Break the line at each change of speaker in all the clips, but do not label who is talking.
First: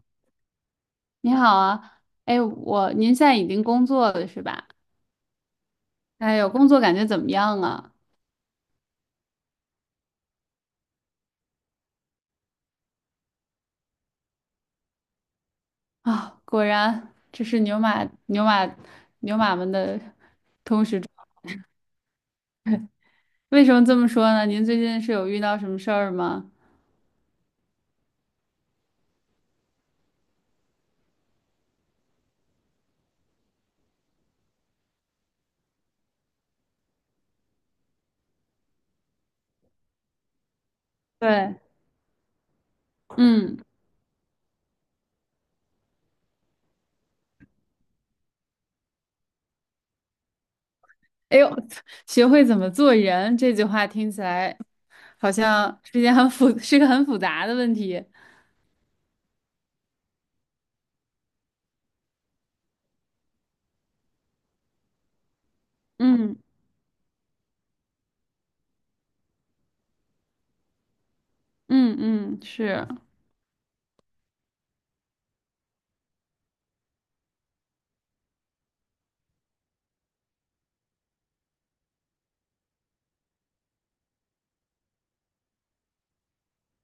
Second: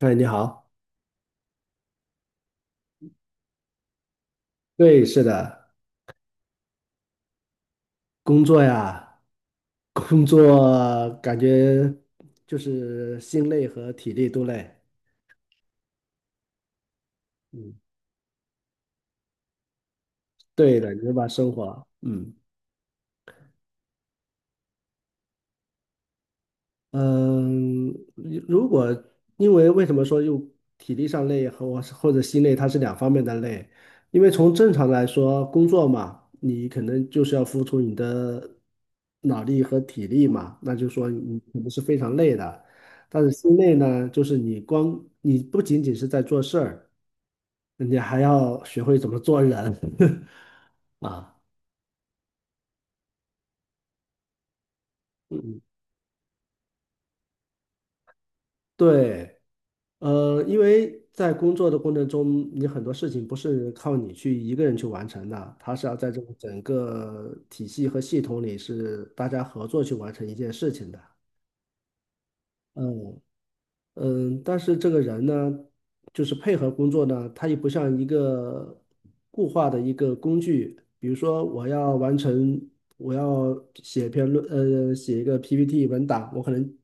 哎，你好，
你好啊。哎，我您现在已经工作了是吧？
对，是的，
哎呦，工作感觉怎么样啊？
工作呀，工作感觉就是心累和体力都累。
啊，果然这是
嗯，
牛马们的。
对的，你就把生活，嗯。
为什么这么说呢？您最近是有遇到什么事儿吗？
嗯，如果因为为什么说又体力上累和我或者心累，它是两方面的累。因为从正常来说，工作嘛，你可能就是要付出你的脑力和体力嘛，那就是说你
对。
肯定是非常累的。但是心
嗯。
累呢，就是你光你不仅仅是在做事儿，你还要学会怎么做人 啊。
哎呦，学会怎么做人这句话听起来好
嗯，
像是一件是个很复杂的问题。
对。因为在工作的过程中，你很多事情不是靠你去一个人去完成的，它是要在这个
嗯
整个体系和系统里是大家合作去完成一件事情的。
嗯嗯是，
嗯，嗯，但是这个人呢，就是配合工作呢，他也不像一个固化的一个工具。比如说，我要完成，我要写一个 PPT 文档，我可能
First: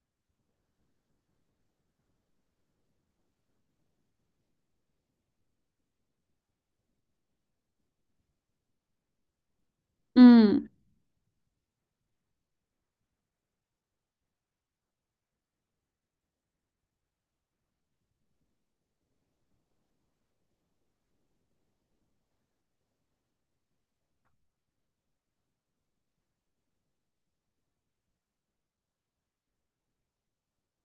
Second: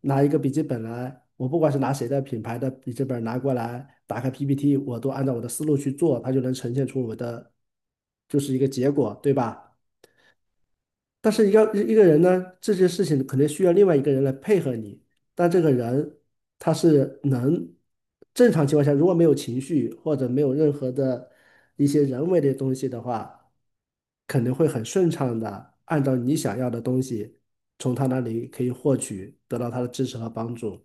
拿一个笔记本来，我不管是拿谁的品牌的笔记本拿过来，打开 PPT，我都按照我的思路去做，它就能呈现出我的，就是一个结果，对吧？
嗯
但是一个人呢，这些事情肯定需要另外一个人来配合你。但这个人他是能正常情况下，如果没有情绪或者没有任何的一些人为的东西的话，肯定会很顺畅的按照你想要的东西，从他那里可以获取，得到他的支持和帮助。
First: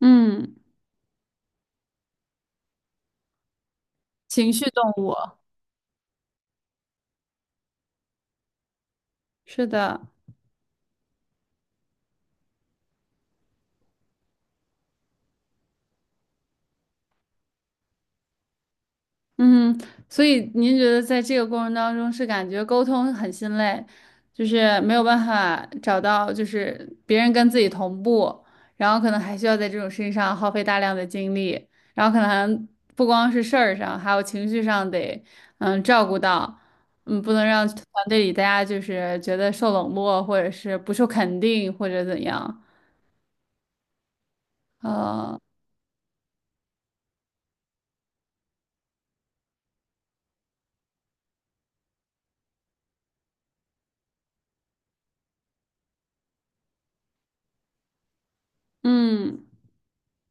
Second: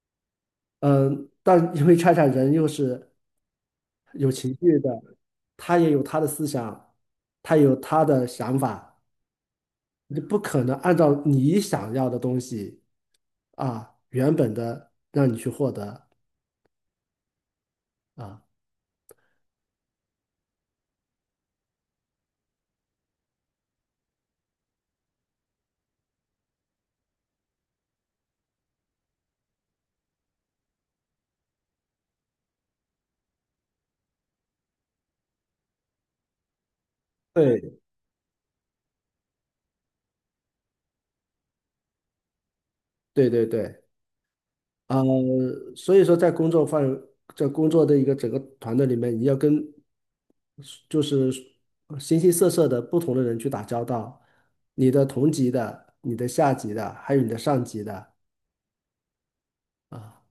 嗯，
嗯，但因为恰恰人又是有
情
情
绪
绪
动
的，
物，
他也有他的思想，他有他的想法。
是的。
你不可能按照你想要的东西啊，原本的让你去获得啊。
嗯，所以您觉得在这个过程当中是感觉沟通很心累，就是没有办法找到就是别人跟自己同步，然后可能还需要在这种事情上耗费大量的精力，然后可能不光是事儿上，还有情绪上得嗯照顾到，嗯不能让
对，
团队里大家就是觉得受冷落或者是不受肯定或者怎样，
对对对，呃，
呃
所以说在工作范围，在工作的一个整个团队里面，你要跟就是形形色色的不同的人去打交道，你的同级的、你的下级的，还有你的上级的
嗯。
啊，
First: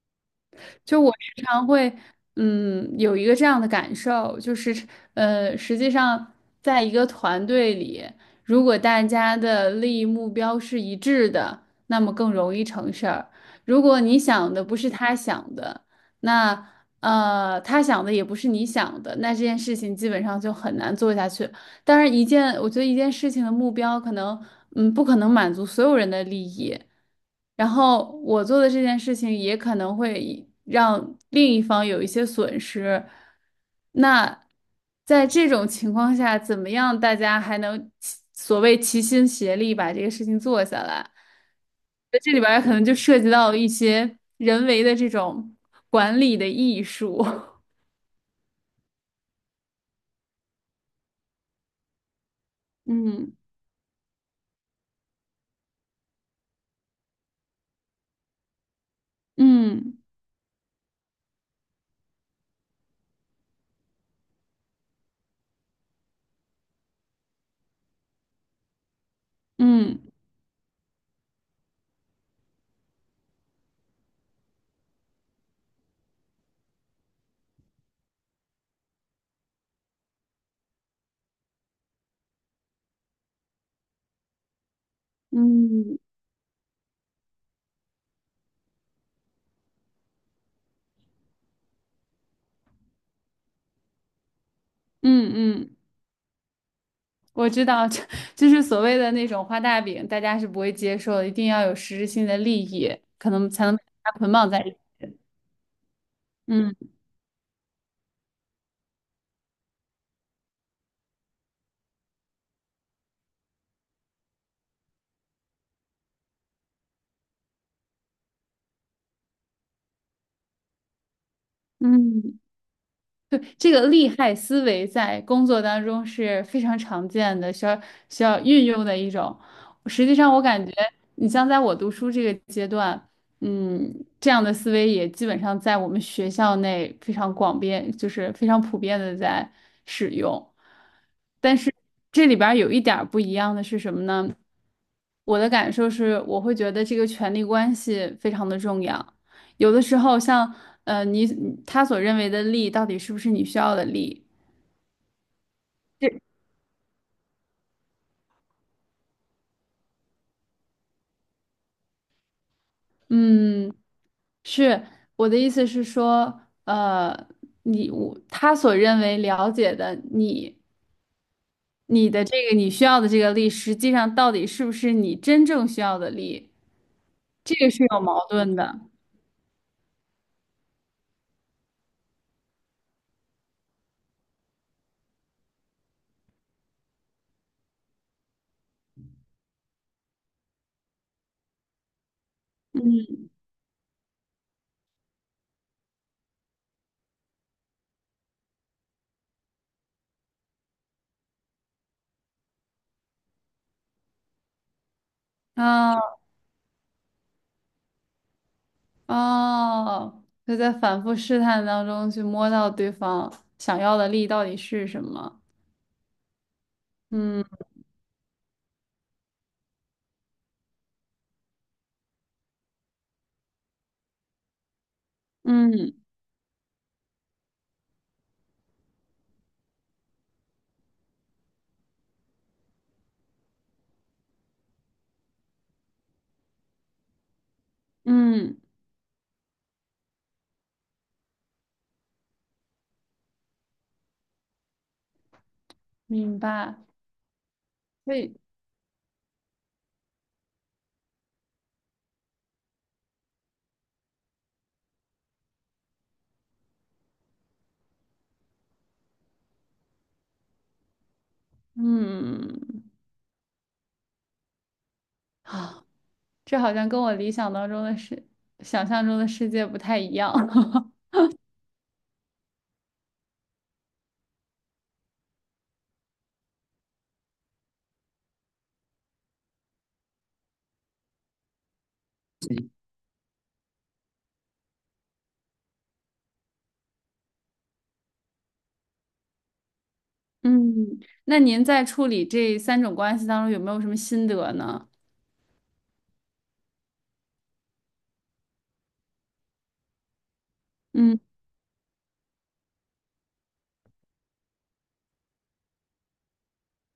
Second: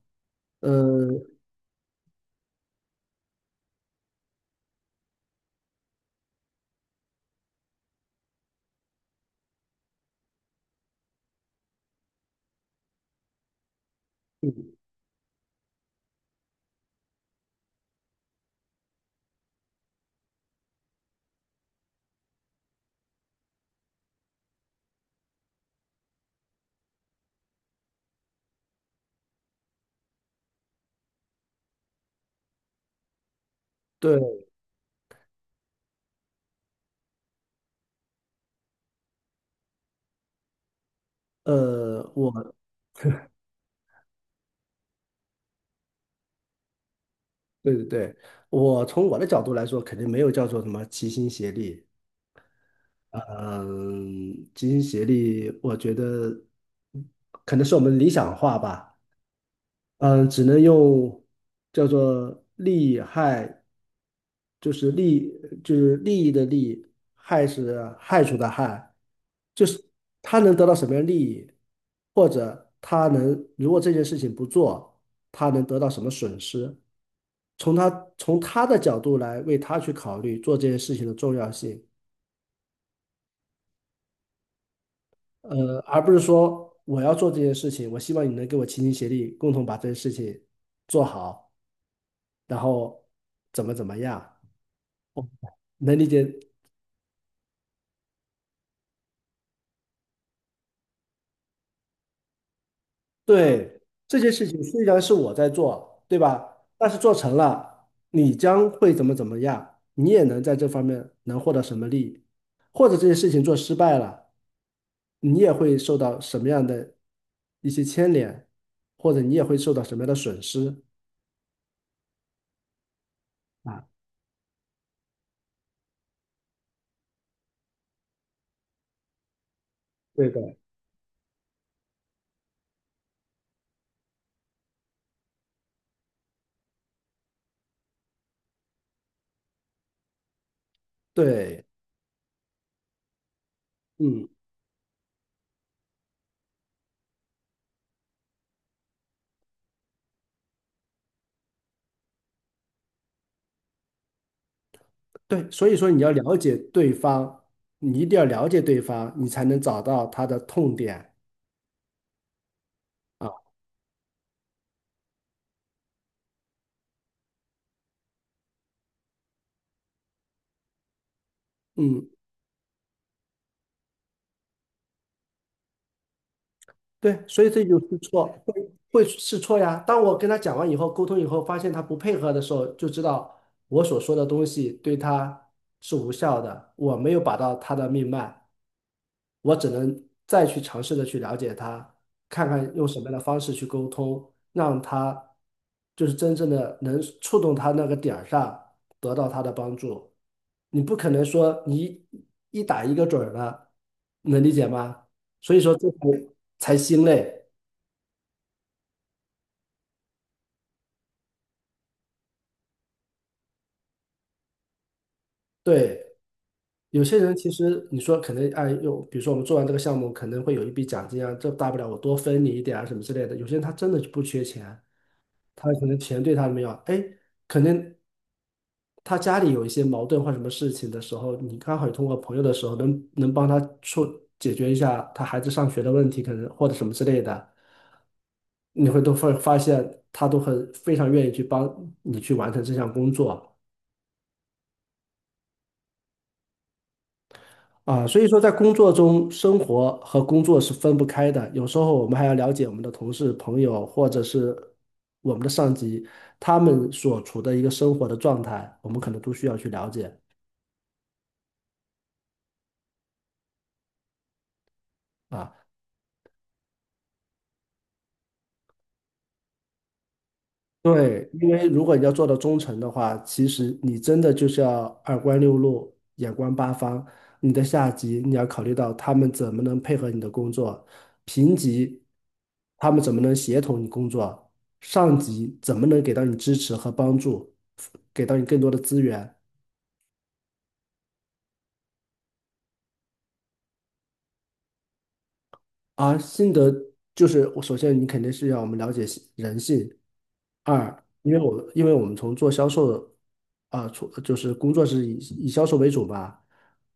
就我
呃，
时常会，嗯，有一个这样的感受，就是，实际上，在一个团队里，如果大家的利益目标是一致的，那么更容易成事儿。如果你想的不是他想的，那他想的也不是你想的，那这件事情基本上就很难做下去。当然，我觉得一件事情的目标可能，嗯，不可能满足所有人的利益。然后我做的这件事情也可能会让另一方有一些损失。那
对，
在这种情况下，怎么样大家还能所谓齐心协力把这个事情做下来？
呃，
那
我，
这里边儿可能就涉及 到一些人为的这种管理的艺术。
对对对，我从我的角度来说，肯定没有叫做什么齐心协力嗯，齐心协力，我觉得可能是我们理想化吧。
嗯
嗯，只能用叫做利害，就是利，就是利益的利，害是害处的害，就是
嗯
他能得到什么样利益，或者他能，如果这件事情不做，他能得到什么损失？从他的角度来为他去考虑做这件事情的重要性。
嗯嗯
而不是说我要做这件事情，我希望你能给我齐心协力，共同把这件事情做好，然后怎么怎么样，
嗯嗯。
能理解？
我知道，就是所谓的那种画大饼，大家是不会接受的，一定要有实质性的利益，可能才能
对，
把它
这件
捆
事
绑在
情
一起。
虽然是我在做，对吧？
嗯
但是做成了，你将会怎么怎么样，你也能在这方面能获得什么利益，或者这件事情做失败了，你也会受到什么样的一些牵连，或者你也会受到什么样的损失
嗯，对，这
啊？
个利害思维在工作当中是非常常见的，需要运用的一种。实际
对
上，
的，
我感觉你像在我读书这个阶段，嗯，这样的思维也基本上在我们学校内非常广遍，就是非常普遍的在使用。但
对，
是这里边儿有一点儿不一样的是什么
嗯。
呢？我的感受是，我会觉得这个权力关系非常的重要。有的时候像，你他所认为的利，到底是不是你需要的利？
对，所以说你要
是。
了解对方，你一定要了解对方，你才能找到他的痛点啊。
嗯，是，我的意思是说，你我他所认为了解的你，
嗯，
你的这个你需要的这个利，实际上到底是不是你真正需要的利？
对，所以
这
这
个
就
是
试
有
错，
矛盾
会
的。
会试错呀。当我跟他讲完以后，沟通以后，发现他不配合的时候，就知道我所说的东西对他是无效的，我没有把到他的命脉，我只能再去尝试的去了解他，看看用什么样
嗯。
的方式去沟通，让他就是真正的能触动他那个点儿上，得到他的帮助。你不可能说你一打一个准儿了，能理解吗？所以说这才
啊。
才心累。
哦，就在反复试探当中去摸到对方想要的力到底是什么。
对，有些人
嗯
其实你说可能哎，又比如说我们做完这个项目，可能会有一笔奖金啊，这大不了我多分你一点啊什么之类的。有些人他真的就不缺钱，他可
嗯
能钱对他没有，哎，可能他家里有一些矛盾或什么事情的时候，你刚好也通过朋友的时候能帮他处解决一下他孩子上学的问题，可能或者什么之类的，
嗯
你会都会发现他都很非常愿意去帮你去完成这项工作
明白。
啊。
所
所以
以，
说，在工作中，生活和工作是分不开的。有时候我们还要了解我们的同事、朋友，或者是我们的上级，他们所处的一个生活的状态，我们可能都需要去了解
嗯，
啊。
啊，这好像跟我理想当中的世，想象中的世界不太一样。
对，因为如果你要做到忠诚的话，其实你真的就是要二观六路，眼观八方。你的下级你要考虑到他们怎么能配合你的工作，平级他们怎么能协同你工作，上级怎么能给到你支持和帮助，给到你更多的资源。
嗯，那您在处理这三种关系当中有没有什么心得呢？
啊，心得就是我，首先你肯定是要我们了解心人性。二，
嗯
因为我们从做销售啊，从就是工作是以销售为主吧，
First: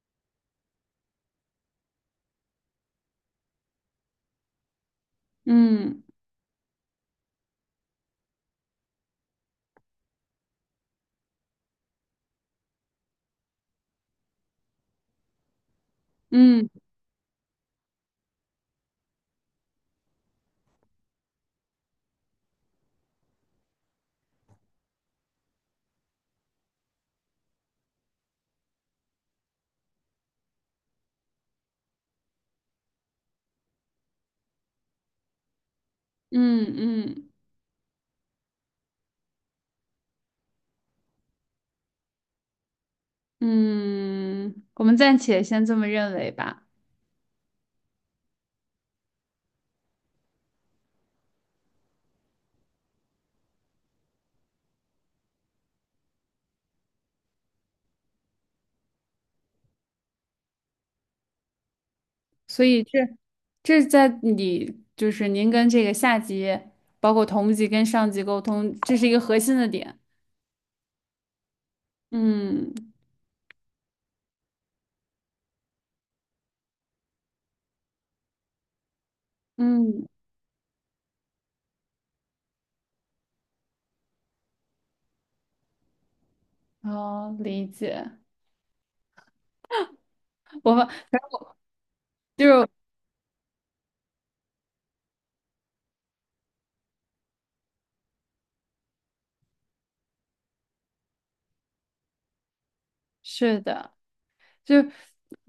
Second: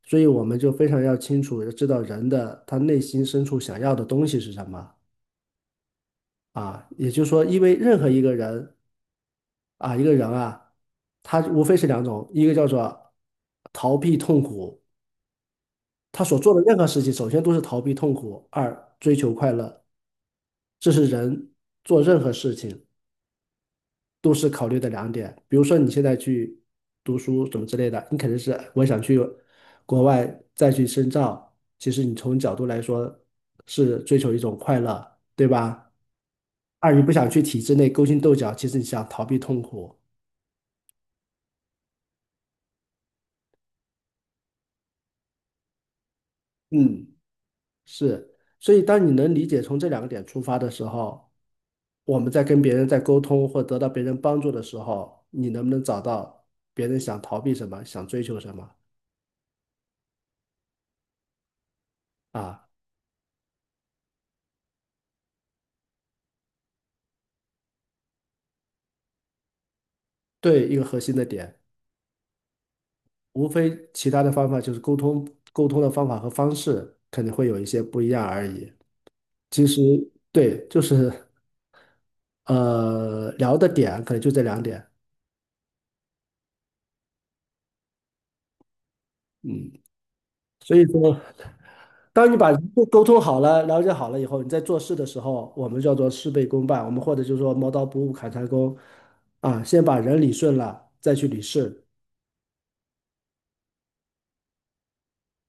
所以我们就非常要清楚地知道人的他内心深处想要的东西是什么
嗯
啊。也就是说，因为任何一个人啊，一个人啊，他无非是两种，一个叫做逃避痛苦，他所做的
嗯
任何事情，首先都是逃避痛苦，二追求快乐，这是人做任何事情都是考虑的两点。比如说你现在去读书什么之类的，你肯定是我想去国外再去深造，其实你从角度来说是追求一种快乐，对吧？
嗯
二，你不想
嗯
去体制内勾心斗角，其实你想逃避痛苦。
嗯,嗯我们暂且先这么认为吧。
嗯，是。所以当你能理解从这两个点出发的时候，我们在跟别人在沟通或得到别人帮助的时候，你能不能找到别人想逃避什么，想追求什么
所
啊？
以这在你就是您跟这个下级，包括同级跟上级沟通，这是一个核心的点。
对，一个核心的点，
嗯
无非其他的方法就是沟通，沟通的方法和方式可能会有一些不一样而已。其实
嗯，
对，就是聊的点可能就这两点，
好理解。
嗯。
我
所以
们
说，当你
就
把
是
人沟通好了、了解好了以后，你在做事的时候，我们叫做事倍功半，我们或者就是说磨刀不误砍柴工啊，先把人理顺了，再去理事。
是的，就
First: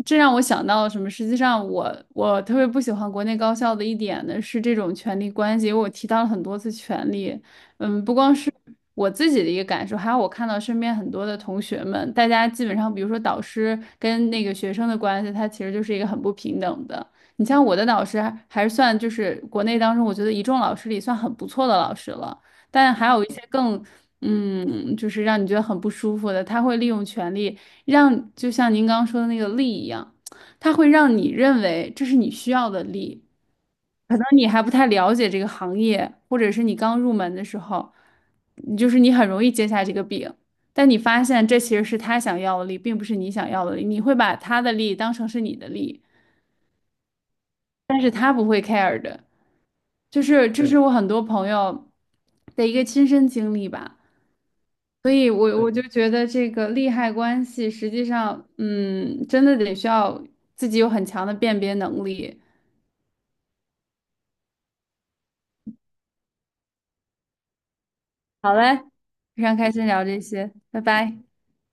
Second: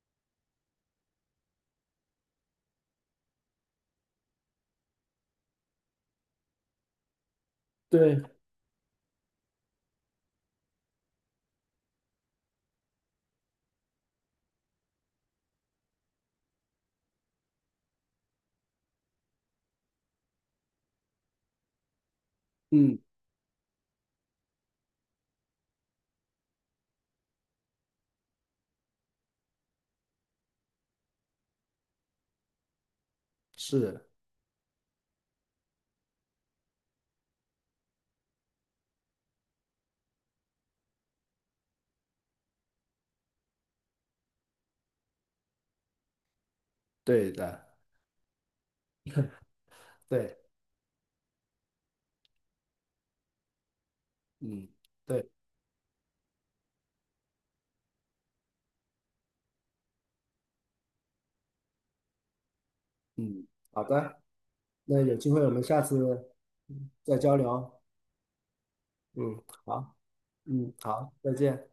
这让我想到什么？实际上我，我特别不喜欢国内高校的一点呢，是这种权力关系。因为我提到了很多次权力，嗯，不
对，
光是我自己的一个感受，还有我看到身边很多的同学们，大家基本上，比如说导师跟那个学生的关系，他其实就是一个很不平等的。你像我的导师还是算就是国内当中，我觉得一众老师里算很不错的老师了，但
嗯，
还有一些更，嗯，就是让你觉得很不舒服的，他会利用权力。让就像您刚刚说的那个力一样，它会让你认为这是你需要的力。
是
可能你还不太了解这个行业，或者是你刚入门的时候，你就是你很容易接下这个饼，但你发现这其实是他想要的力，并不是你想要的力。你会把他的力当成是你的力，
对的，
但是他不会 care 的。就
对，
是这是我很多朋友的一个亲身经历吧。
嗯，
所
对，
以我，我就觉得这个利害关系，实际上，嗯，真的得需要自己有很强的辨别能力。
嗯，好的，那有机会我们下次再交流。
好嘞，
嗯，
非常开心
好，
聊这些，
嗯，
拜
好，
拜。
再见。